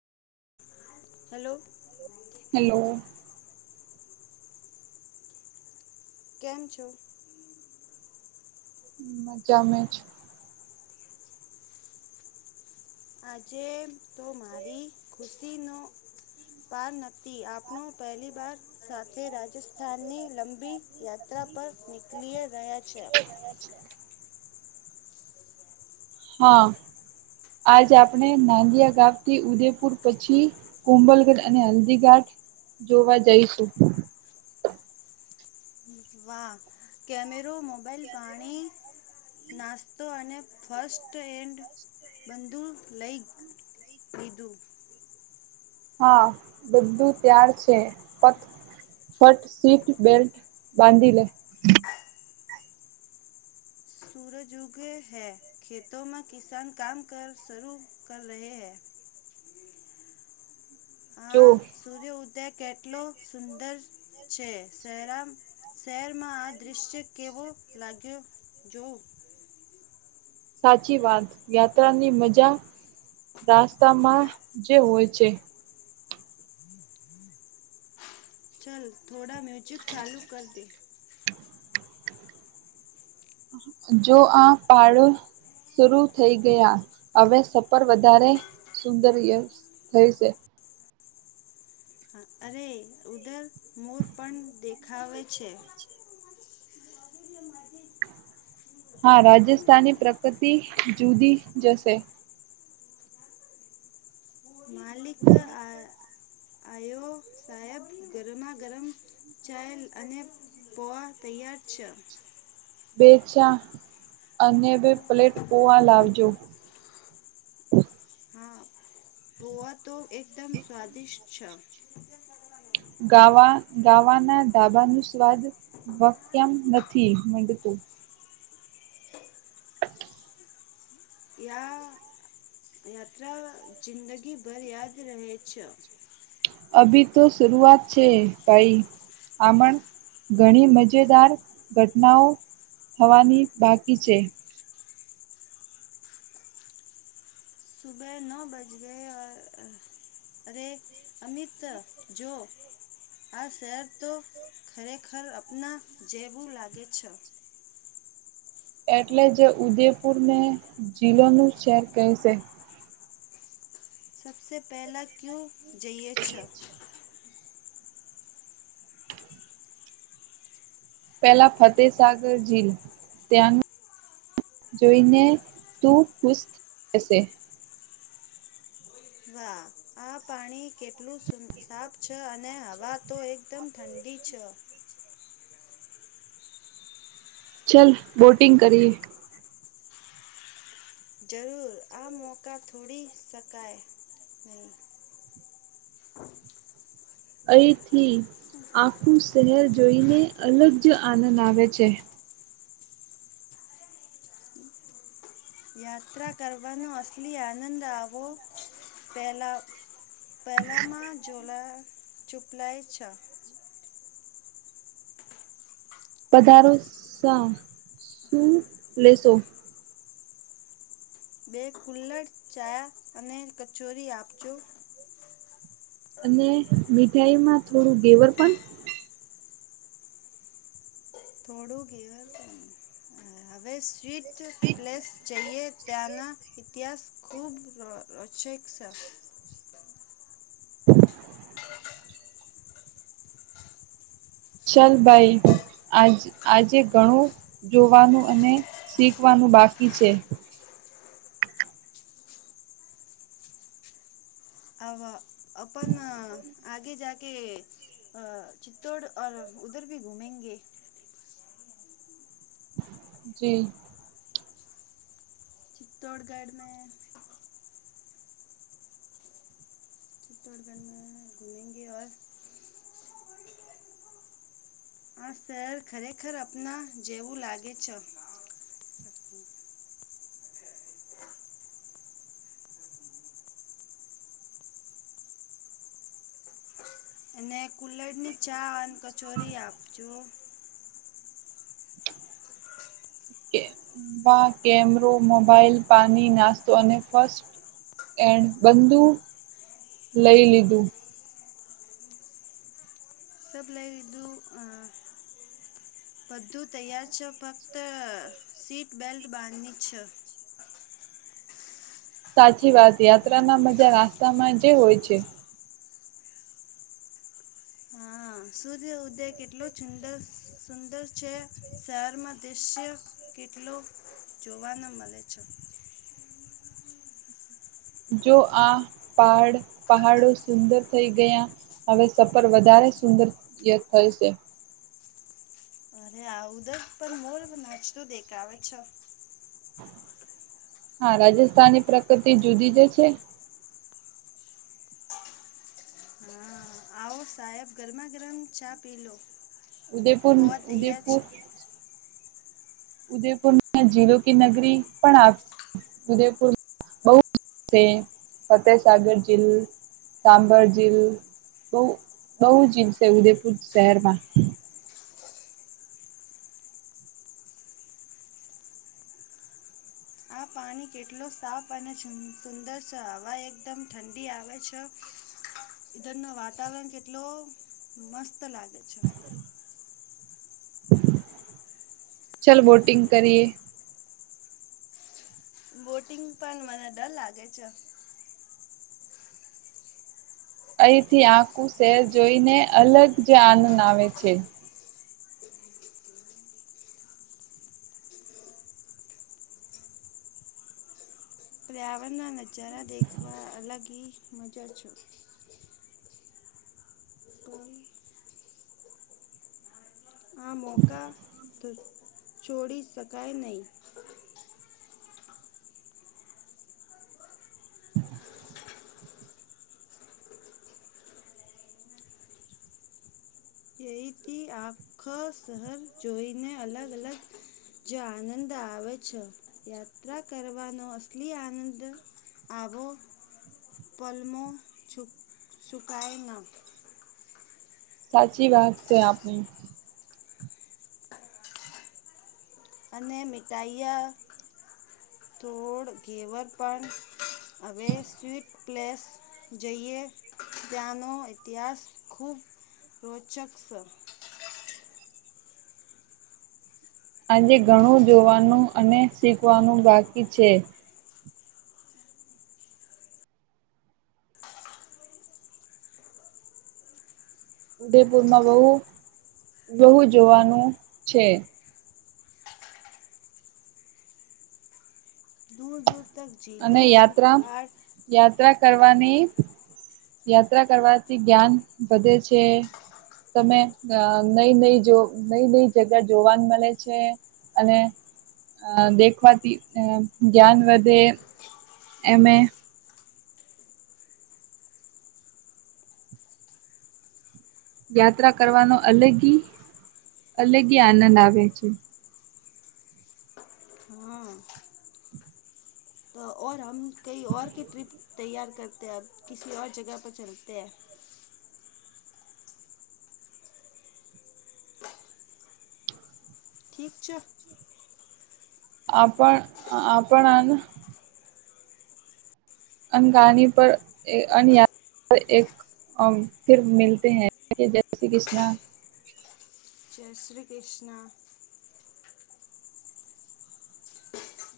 Hello hello કેમ છો મજા મે છે આજે તો મારી ખુશીનો પાર નથી આપણો પહેલી વાર સાથે રાજસ્થાનની લંબી યાત્રા પર નીકલી રહ્યા છે. [inaudible] [unintelligible] હા આજે આપણે નાંદિયા ગામથી ઉદેપુર પછી કુંબલગઢ અને હલ્દીઘાટ જોવા જઈશું. વાહ કેમેરો, મોબાઈલ, પાણી, નાસ્તો અને ફસ્ટ એન્ડ બધું લઈ, લીધું. હા બધું ત્યાર છે, પથ ફટ સીટ બેલ્ટ બાંધી લે, સૂરજ ઉગે હે ખેતોમે કિસાન કામ કર શરૂ કર રહે હે જો હા સૂર્યઉદય કેટલો સુંદર છે, સરામ શહેરમાં આ દૃશ્ય કેવો લાગ્યો જોવ, સાચી વાત યાત્રાની મજા રાસ્તામાં જે હોય છે, ચલ થોડા મ્યુઝિક ચાલુ કર દે, જો આ પાળો શરૂ થઈ ગયા હવે સફર વધારે સુંદરય થઈ છે. અરે ઉધર મોર પણ દેખાવે છે. [inaudible] [unintelligible] હા રાજસ્થાની પ્રકૃતિ જુદી જશે, માલિક આ આયો સાહેબ ગરમા ગરમ ચાય અને પોવા તૈયાર છે. બે ચા અને બે પ્લેટ પોવા લાવજો. હા પોવા તો એકદમ સ્વાદિષ્ટ છે. ગાવા ગાવાના ડાબાનુ સ્વાદ [unintelligible] યા યાત્રા જિંદગીભર યાદ રહે છે. અભી તો શરૂઆત છે ભાઈ [unintelligible] ઘણી મજેદાર ઘટનાઓ થવાની બાકી છે. [inaudible] [unintelligible] અરે અમિત જો આ શહેર તો ખરેખર અપના જેવું લાગે છે. એટલે જે ઉદેપુરને જિલ્લોનું શહેર કહે છે. સબસે પહેલા ક્યુ જઈએ છ પેલા ફતેસાગર જીલ ત્યાં જોઈને તું ખુશ થશે. [inaudible] વાહ આ પાણી કેટલું સાફ છે અને હવા તો એકદમ ઠંડી છ. ચાલ બોટિંગ કરીએ જરૂર આ મોકા થોડી શકાય અહીંથી આખું શહેર જોઈને અલગ જ આનંદ આવે છે. [inaudible] યાત્રા કરવાનો અસલી આનંદ આવો પહેલાં પહેલામાં ઝોલા [unintelligible] [inaudible] પધારો શા, શું લેશો. [inaudible] બે કુલ્લડ ચા અને કચોરી આપજો. અને મીઠાઈમાં થોડું ધેવર પણ થોડું ઘેવર પણ [inaudible] હવે સ્વીટ પ્લેસ જઈએ ત્યાના ઇતિહાસ ખૂબ [unintelligible] [inaudible] ચાલ બાય આજ આજે ઘણું જોવાનું અને શીખવાનું બાકી છે. અ અ પણ આગે જાકે અ ચિત્તૌડ ઔર ઉધર ભી ઘુમેંગે જી ચિત્તૌડગઢ મે [inaudible] [inaudible] હા શેર ખરેખર અપના જેવું લાગે છ [inaudible] [inaudible] એને કુલડ ની ચા અને કચોરી આપજો. [inaudible] કેમરો, મોબાઈલ, પાણી, નાસ્તો અને ફસ્ટ એન્ડ બધું લઈ લીધું. [inaudible] સબ લઈ લીધું અ બધું તૈયાર છે ફક્ત સીટ બેલ્ટ બાંધની છે. [inaudible] સાચી વાત યાત્રાના મજા રાસ્તામાં જે હોય છે. હા સૂર્ય ઉદય કેટલો સુંદર સુંદર છે. શહેરમાં દ્રશ્ય કેટલો જોવાનો મળે છે. [inaudible] જો આ પહાડ પહાડો સુંદર થઈ ગયા હવે સફર વધારે સુંદર દેખાય છે. અરે આવું જ પણ મોર નાચતું દેખાવે છે. હા રાજસ્થાની પ્રકૃતિ જુદી જ છે. [inaudible] હા આવો સાહેબ ગરમાં ગરમ ચા પી લો. ઉદેપુર પૌવા તૈયાર ઉદેપુર છે. ઉદયપુરમાં જીલો કે નગરી પણ આવશે. ઉદયપુર બહુ છે ફતેહસાગર જિલ્લો સાંભર જીલ બહ બહુ જીલ છે ઉદેપુર શહેરમાં. [inaudible] આ પાણી કેટલું સાફ અને સુંદર છે. હવા એકદમ ઠંડી આવે છે. ઈધરનો વાતાવરણ કેટલ મસ્ત લાગે છે. ચલ બોટિંગ કરીએ. [inaudible] બોટિંગ પણ મને ડર લાગે છે. [inaudible] અહીંથી આખું શહેર જોઈને અલગ જ આનંદ આવે છે. પર્યાવણના નજારા દેખવા અલગ હી મજા છે. [unintelligible] આ મોકા થ છોડી શકાય નઈ. અહીંથી આખો શહર જોઈને અલગ અલગ જ આનંદ આવે છ, યાત્રા કરવાનો અસલી આનંદ આવ પલમો છુ છુકાય ના. સાચી વાત છે આપની. અને મીઠાઈયા, થોડ ઘેવર પણ અવે સ્વીટ પ્લેસ જઈએ. ત્યાનો ઇતિહાસ ખૂબ રોચક શ. આજે ઘણું જોવાનું અને શીખવાનું બાકી છે ઉદયપુરમાં બોઉ બહુ જોવાનું છે. દૂર તક. અને યાત્રા, યાત્રા કરવાની યાત્રા કરવાથી જ્ઞાન વધે છે. તમે અ નઈ નઈ જો નઈ નઈ જગા જોવાનું મલે છે. અને અ દેખવાથી અ જ્ઞાન વધે. એમએ યાત્રા કરવાનો અલગી અલગી આનંદ આવે છે. હ, તો ઓર હમ કઈ ઓર કી ટ્રિપ તૈયાર કરતે અબ કીસી ઓર જગા પર ચલતે હેં. ઠીક છો? આપણ આપણાના અંગાની પર એ અને યા અ એક અંમ ફીર મિલતે હેં, જય શ્રી ક્રિષ્ણા! જય શ્રી ક્રિષ્ણા!